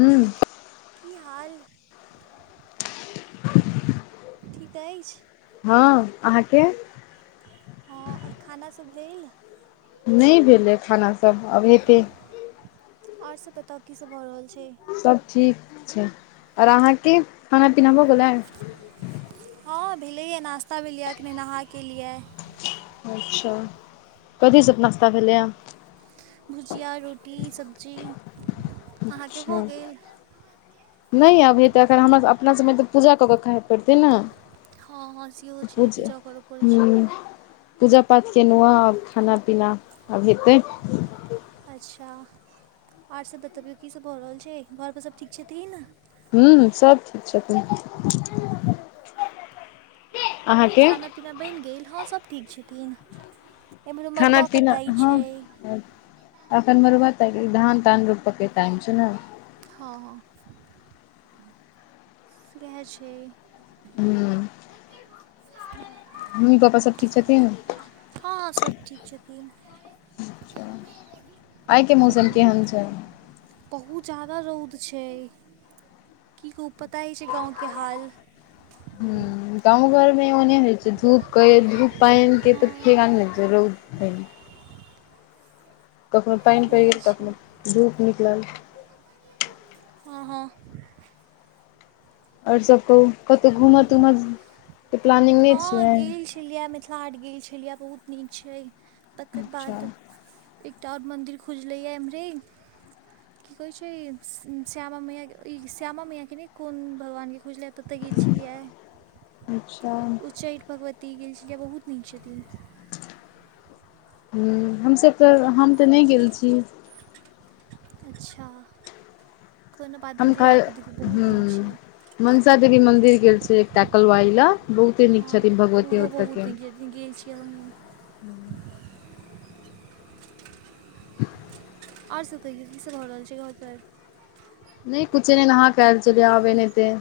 उं कि हाल? ठीक अइछ? हॉं, अहाँके? हॉं, और खानासभ भेल? नहि भेलै खानासभ। अब हेतै। और सब बताउ, कि सब भऽ रहल छै? सब ठीक छै, और अहाँके खाना पीना होऽ गेलै? हॉं भेलै या, नास्ता भेलिए। अखने नहा के एलिए हे। अच्छा, कथी सब नश्ता भेलैय? भुजिया, रोटी, सब्जी अहाँके अच्छा भऽ गेल नहि आब हेतै। एखन हमरा अपना सभमे तऽ पूजा कऽ के खाइ पड़तै ने। हॉं-हॉं सेहो छै, पूजा करऽ पड़ै हूँ छै। पूजा पाठ केलहुँ अहॉं, आब खाना पीना आब हेतै। अच्छा, आर सभ बतबियौ कि सभ भऽ रहल छै। घरपर सभ ठीक छथिन? हुं, सब ठीक छथिन। आर अहाँके खाना पीना बनि गेल? हॉं, सभ ठीक छथिन। एम्हरो मरुआ कटाइ छै। अखन मरुआ त धान तान रोपऽ के टाइम छै ने। हॉं, [unintelligible] छै। हूँ। मम्मी पापा सब ठीक छथिन? हं-हं, सभ ठीक छथिन। आइ के मौसम केहन छैन? बहुत जादा रौउद छै। कि कहु पता अइछ गाँवके हाल? ह गाँव घरमे ओने होइ छै। धूप कहियो- धूप पानिके हँ तऽ [unintelligible] नहि छै। रौउद कखनो पानि पड़ि सएह गेल, छै कखनो धूप निकलल। हं-हं और सब कहू? कतौ घूमऽ तुमऽ के प्लानिंग नहि हॉं छियै गेल छलियै य, मिथिला हाट गेल छलियै य, बहुत नीक छै। तक्कर अच्छा बाद एकटा और मन्दिर खुजलै य एम्हरे। कि कहै छै, श्- श्यामा मैया, ई श्यामा मैयाके नहि, कोन भगवानके खुजलै या, ततऽ गेल छलियै। अच्छा उच्चैठ भगवती गेल छलियै। बहुत नीक छथिन। हुं, हमसब तऽ, हम त नहि गेल छी। अच्छा, कोनो बाद हम नै खा [unintelligible] बहुत ह नीक छै। मनसा देवी मंदिर गेल छै एकटा कलवाही लग, बहुते नीक हँ छथिन भगवती ओहो ओतऽ बहुत के। नीक गेल छियै हमहूँ। [inaudible] आर सभ कहियौ, किसभ भऽ रहल छै घर पर? नै कुछे नै नहा क आएल चलियै आबे ने हेतै।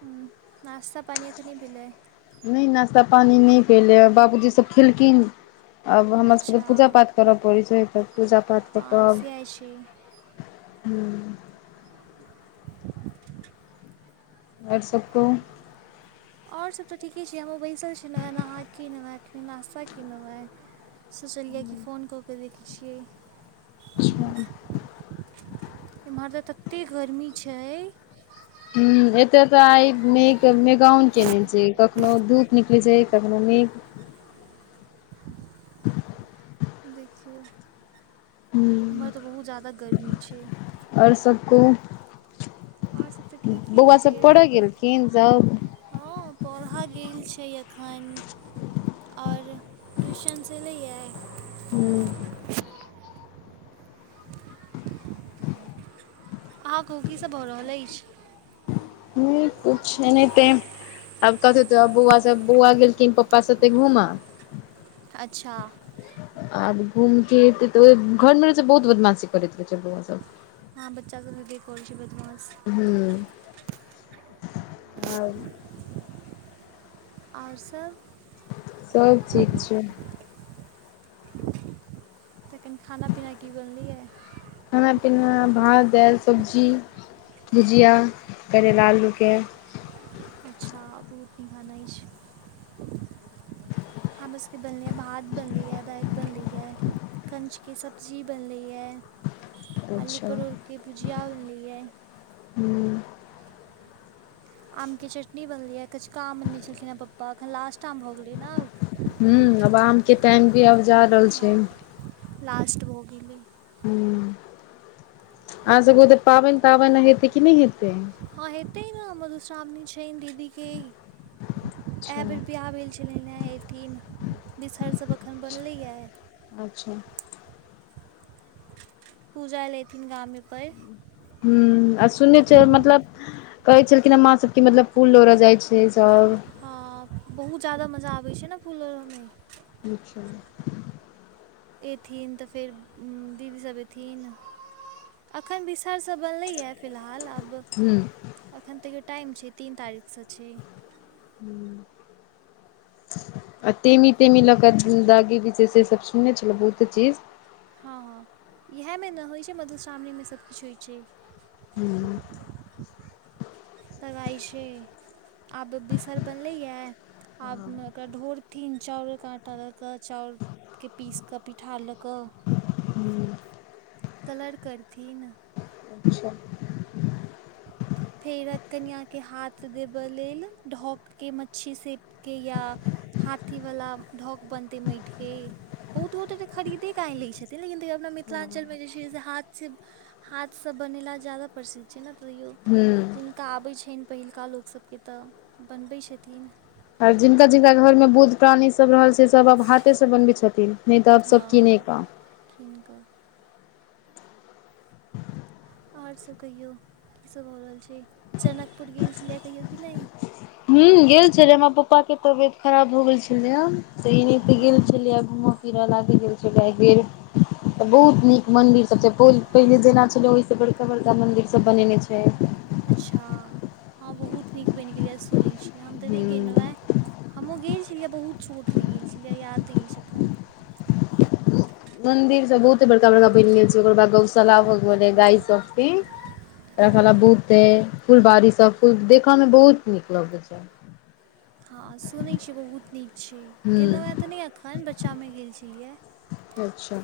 हुंह नास्ता पानि अखैन नै भेलै? नै नाश्ता पानि नै भेलैय बाबूजी सब खेलखिन आब हमरा सबके तऽ अच्छा पूजा पाठ करऽ पड़ै छै तऽ पूजा पाठ कऽ कऽ हँ आब से आइ छै हूं [unintelligible] और सब कहू? और सब तऽ ठीके छै हमहूँ बैसल छी न नहा के- नहा के नाश्ता केलौं हें। सोचलियै कि फोन कऽ के देखै छियै। ह इम्हर त तत्ते गर्मी छय हूॅं एतऽ तऽ आइ मे- मेगाउन केने छै कखनो धूप निकलै छै कखनो मेग देखियौ। एमहर तऽ बहुत ज्यादा गर्मी छै। और सब कहू आओर सब तऽ ठीके बौवा छै सब पढ़य हमहूँ बै गेलखिन सब? हँ पढ़ऽ गेल छै एखनि। और ट्यूशन सँ एलैये हूँ। अहाँ कहूं की सब भऽ रहल अइछ? कुछ नै टाइम आब कथि त बौवा सब बौवा गेलखिन पप्पा साते घूमऽ अच्छा। आब घूमती त ओइ घरमे रहै छैबहुत बदमाशी करैत रहै छै बौवा सब। हँ बच्चा सबके देख रहल छियै बदमाश। हूँ आ और सब? सब ठीक छै। तखैन खाना - पीना की बनलैये? खाना- पीना भात, दालि, सब्जी भुजिया करैला आलू के। अच्छा बहुत नीक खाना अइछ हमरो की बनलैये भात बनलैये दालि बनलैैये कन्चके सब्जी बनलैैये। आलू अच्छा परोर के भुजिया बनलैये। हूँ। आमके चटनी बनलैये कचका आम अनने छलखिन हँ पप्पा एखन लास्ट आम भऽ गेलै नऽ। हूॅं आब आम के टाइम भी आब जा रहल छै। हँ लास्ट भऽ गेलै। हूॅं अहां सब क ओतऽ पाबनि- ताबनि हेतै की नै हेतै? हँ हेतेै ने मधुश्रामणी छैन दीदी के। एहेए अच्छा बेर बियाह भेल छलनि हें एथिन। बिसहर सब अखन बनलैये। अच्छा। पूजा ले एथिन गामे पर। हूॅं आ सुनने छियै मतलब कहै छलखिन हे माँ सब कि मतलब फूल लोड़ऽ जाइ छै सब हँ, बहुत जादा मजा आबैत छै ने, फूल लोरहयमे। अच्छा! अथिन तऽ, फेर दीदीसभ अथिन। अखन बिसहर सब बनलै यए, फिलहाल आब हूँ। एखन ताईयो टाइम छै, तीन तारीखसँ छै। हूँ। आ तेमी- टेमी ल क दागी वि सब सुनने छल बहुते चीज। हँ -हँ इएहमे नहि होइत छै, मधुश्रावणीमे सभकिछु होइत छै। हूॅं। तइ छै, आब बिसहर बनलैयऽ, आब ओकरा ढोर थिन चाउर कऽ आंटा लऽ, के चाउर के पीस कऽ, पिठार लऽ कऽ। हूं [inaudible] कलर करथिन। अच्छा! [unintelligible] फेर कनियाके हाथ देबय लेल, ढकिके मच्छी से कि या हाथी वला ढ़क बनतै माटि के, बहुत गोटे त खरीदे क आनि लै छथिन, लेकिन तैयो अपना मिथिलांचलमे जे छै से, हाथसँ हाथसँ बनेलहा बेसी प्रसिद्ध छै ने, तैयो हू। जिनका अबै छनि पहिलुका लोक सभके तऽ, बनबै छथिन। आर जिनका -जिनका घर मे, बुढ़ प्राणी सब रहल छथिन। त सब आब हाथे से बनबै छथिन, नहि तऽ आब सब कीने के। किनकऽ। आओर सभ कहियौ, कीसभ भऽ रहल छै, जनकपुर गेल छलियै कहियौ कि नहि? हॅं, गेल छलियै, हमर पप्पा के तबियत खराब भ गेल छलैए। तऽ एनहिते हँ गेल छलियै, घूमय- फिरऽ लाथे गेल छलियै, आ गेल तऽ बहुत नीक मंदिर सब छै, पहिने जेना छलै ओहिसँ बड़का -बड़का मंदिर सब बनेने छै‌। अच्छा! हँ, बहुत नीक बनि गेलैए सुनैत छी। य हम तऽ नहि गेलहुँ हूँ हँ, हमहूँ गेल छलियै बहुत छोटमे गेल छलियै, याद नहि अछि अखन। मंन्दिर सब बहुते बड़का- बड़का बनि गेल छै, ओकर बाद गौशाला भऽ गेलै, गाय सबके। गौशाला हँ बहुते, फूल बारी सब, फूल देखय मे बहुत नीक लगैत छै। हँ सुनैत छियै बहुत नीक छै, गेलहुँ हँ हूँ तऽ नहि एखन, बच्चामे गेल छलियैए। अच्छा!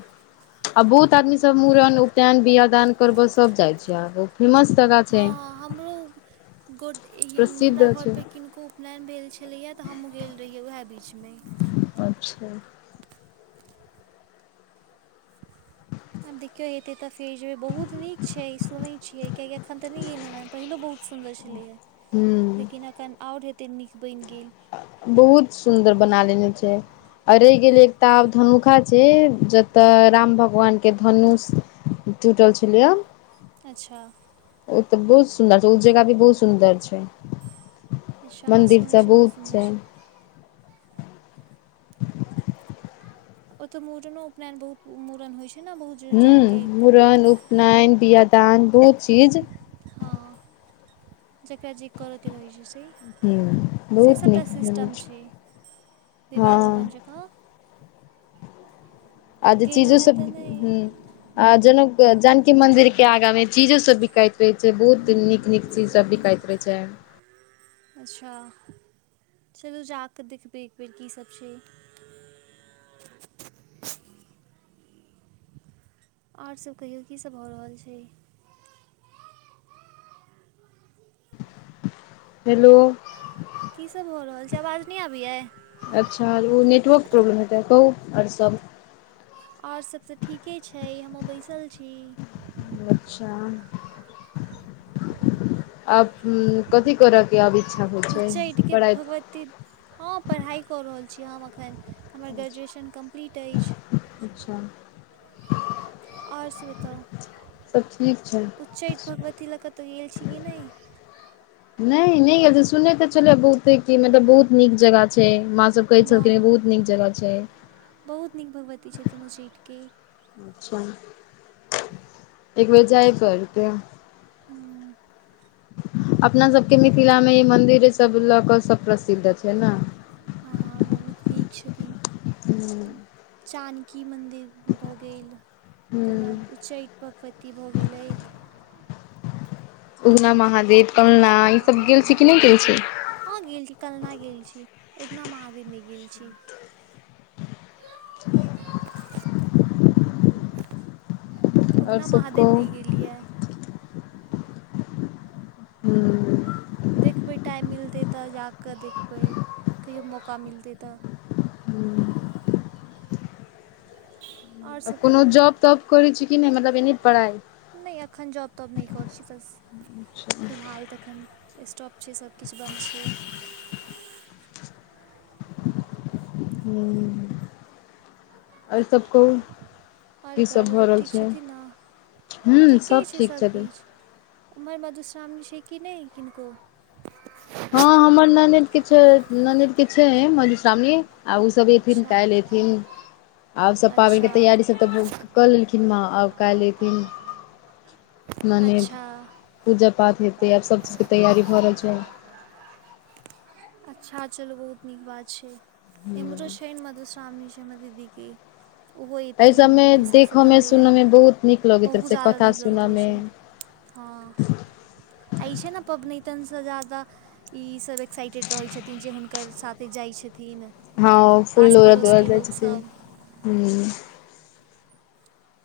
आ बहुत आदमी सब, मूड़न, उपनयन, बियाह दान करबह सभ जाइ छै, आ फेर [unintelligible] हँँ हमरो गोटे, प्रसिद्ध हमरा घर छै पर किनको उपनयन भेल छलैये तऽ, हमहुँ गेल रहियै, वएह बीच मे। अच्छा! अब देखियौ एतै तऽ अइ बीच मे, बहुत नीक छै, सुनैत छियै, कियाकि अखन तऽ नहि गेलहुँ हें, पहिलो बहुत सुन्दर छलैएा हूँ। लेकिन एखन आओर हेतै नीक बनि गेल। बहुत सुन्दर बना लेने छै। आ रहि गेलै, एकटा आब धनुषा छै, जतय राम भगवान के धनुष टूटल छलैए। अच्छा। ओ तऽ बहुत सुन्दर छै ओ जगह भी बहुत सुन्दर छै अच्छा अहाँ मन्दिर सुनै छियै सब बहुत सुन्दर छै। ओतऽ मूड़नो उपनयन बहुत मूड़न होइ छै ने बहुत। हूं जनके मुड़न उपनयन बियाह दान बहुत। चीज हँ जेकरा जे करय के रहै छै से। हूँ से बहुत नीक सभटा भेल सिस्टम छै विवाह भवन हँ जकाँ। आब चीजो गेलहुँ हँ सब तऽ हूं। नहि आ जनक जानकी मंदिर के आगां में चीजो सब बिकाइत रहय छै बहुत नीक नीक चीज सब बिकाइत रहय छै। अच्छा चलू जाकऽ देखबै एक बेेर की सब छै। आओर सभ कहियौ की सभ भऽ रहल छै? हेलो। की सब भऽ रहल छै? आवाज नहि आबैए? अच्छा आर ओ नेटवर्क प्रॉब्लम हेतै कहू आओर सब? आओर सब त ठीके छै, हमहुँ बैसल छी। अच्छा आ [unintelligible] कथी करयके आब इच्छा होइ छै? उच्चैठके पढ़ाइ। [inaudible] हँ पढ़ाइ कऽ रहल छी हम एखन हमर ग्रेजुएशन कम्प्लीट अछि। अच्छा। आओर सब बताउ सब ठीक छै उच्चैठ भगवती लए कतहु गेल छी कि नहि? नहि -नहि गेल छै सुनने त छलिये कि बहुते की, मतलब बहुत नीक जगह छै है मां सब कहै छलखिन वाह बहुत नीक जगह छई। बहुत नीक भगवती छथि उच्चैठ के। अच्छा। एक बेर जाई पड़ तई। हँ अपना सबके मिथिला मे ई मंन्दिर सब लऽ, कऽ सब प्रसिद्ध छई न? हँ बहुत नीक छथिन हूँ जानकी मन्दिर। भऽ, गेल ओकर हूँ बाद उच्चैठ भगवती भऽ, गेलथि। उगना महादेव कलना ईसभ हँ गेल छी उगना कि नहि गेल महादेव छी? बहुत हँ गेल छी कल्ना गेल छी, उगना महादेव नहि गेल छी। आओर उगना सब महादेव कहू नहि गेलियै। हू। देखबै टाइम मिलतै तऽ, जा कऽ, देखबै कहियो मौका मिलतै तऽ। हू आओर सभ कोनो कहियौ जॉब तॉब करै छी कि नहि मतलब एने पढ़ाइ? नहि एखन जॉब तॉब नहि करै छी बस फिलहाल तखन स्टॉप छै सबकिछु बन्द छैई। हु ओर सब कहु? आओर घरमे सभ ठीक छथिन न? हूँ ठीके सब छै ठीक छथिन सभकिछ। उमहर मधुश्रावनी छै कि नहि किनको? हँ हमर ननद किछ ननद के छै मधुश्रावणी आउ सब अथिन अच्छा काल्हि अएथिन। और सब पाबनिके अच्छा तैयारीसब तऽ कऽ लेलखिन माँ आब काल्हि एथिन। ननैद अच्छा पूजा पाठ हेतै आब सभ चीजके तैयारी भऽ रहल छई। अच्छा चलू बहुत नीक बात छै इमहरो स मधुश्रामण से छै हमर दीदी के। ओहो एहि एथिन सभमे विषयसँ देखयमे बनलैए सुनयमे बहुत नीक लगैत रहै बहुत छै ज्यादा कथा नीक लगैत रहय सुनयमे छै। हँ इ छै ना पबनैतन सँ जादा ईसब एक्साइटेड रहैत छथिन जे हुनकर साथे जाय छथिन। हँ फुल आस लोरहऽ तोरहऽ पड़ोसके जाई लोकसभ छथीन।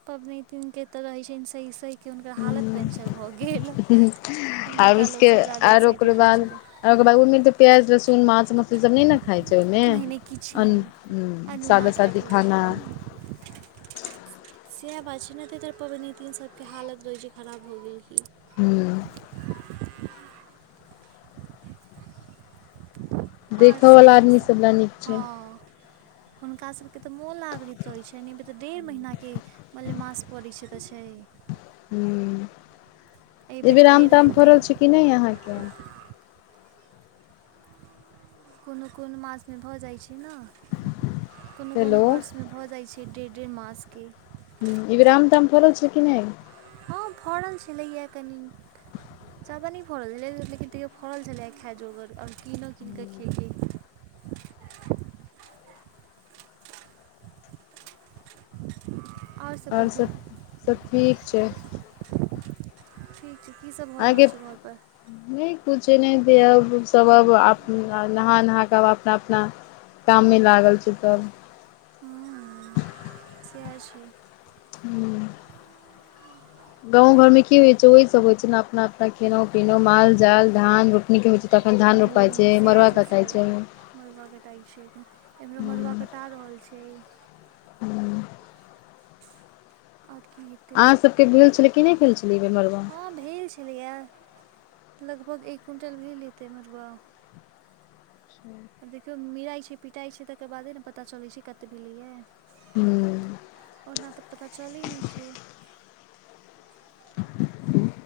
पबनैतीन के त रहय छैन सैह सैह कि हुनकर हालत पेन्शर भऽ गेल आर इम्हरका लोक उसके सब ज्यादे आर ओकर एक्साइटेड रहै बाद छथिन। ओकर बाद ओ मे त प्याज लहसुन मांस मछली सब नहि ने खाई छै ने नहि नहि किछु अन नहि मे अनोना सादा खाय सादी खाना। सैह बात छै ने तय दुवारे पबनैतिन सबके हालत रहैय छै खराब भऽ गेल की। हूँ। और देखऽ सब वाला आदमी किसब? सब लए नीक छै हँ। हुनका सभके तऽ मोन लागैत रहैय छनि एहि बेर तऽ डेढ़ महीनाक के। मलेमास परई छै तऽ छई। हु अइ बेर आम फेर ताम हेतै फड़ल छै कि नहि अहाँके। कोनो कोनो मास मे भऽ जाइ छै ने कोनो कोनो हेलो वर्ष मे भऽ जाइ छ डेर डेर मास के। हु इबेर आम ताम फरल छै कि नहि। हँ फऽड़ल छैलैया कनीक। ज्यादा नहि फड़ल छलै लेकिन तैयो फड़ल छलै खाय जोगर और कीनो कीन कऽ खेलीयै। आओर सभ और कहियौ सब सब ठीक छै। ठीक छै, की सब भऽ रहल अहाँके छै घर पर? नहि कुछे नहि दे अब सब अब नहा नहा कऽ आब अपना अपना काम मे लागल छै सब। हुम्म से छै। ह्म्म। गाँंव घर में की होइ छै ओह सब होइ छै ने अपना अपना खेेलो पीनौ माल जाल धान रोपनी के होइ छै। तखन धान रोपयै छैे मरुआ कातैय छै। मरुआ कटाइ छै एम्हरो मरुआ कटा रहल छै। हु। आर कि हेतै अहाँ सभके भेल छलै कि नहि भेल छलै इ बेर मरूआ। हँ भेल छलैया लगभग एक क्विंटल भेल हेतै मड़ुआ। ह आ देखियौ मिराइत छै पिटाइ छै तकर बादे ने पता चलैत छै कतै भलैया। हुं। ओना तऽ पता चलै नहि छै।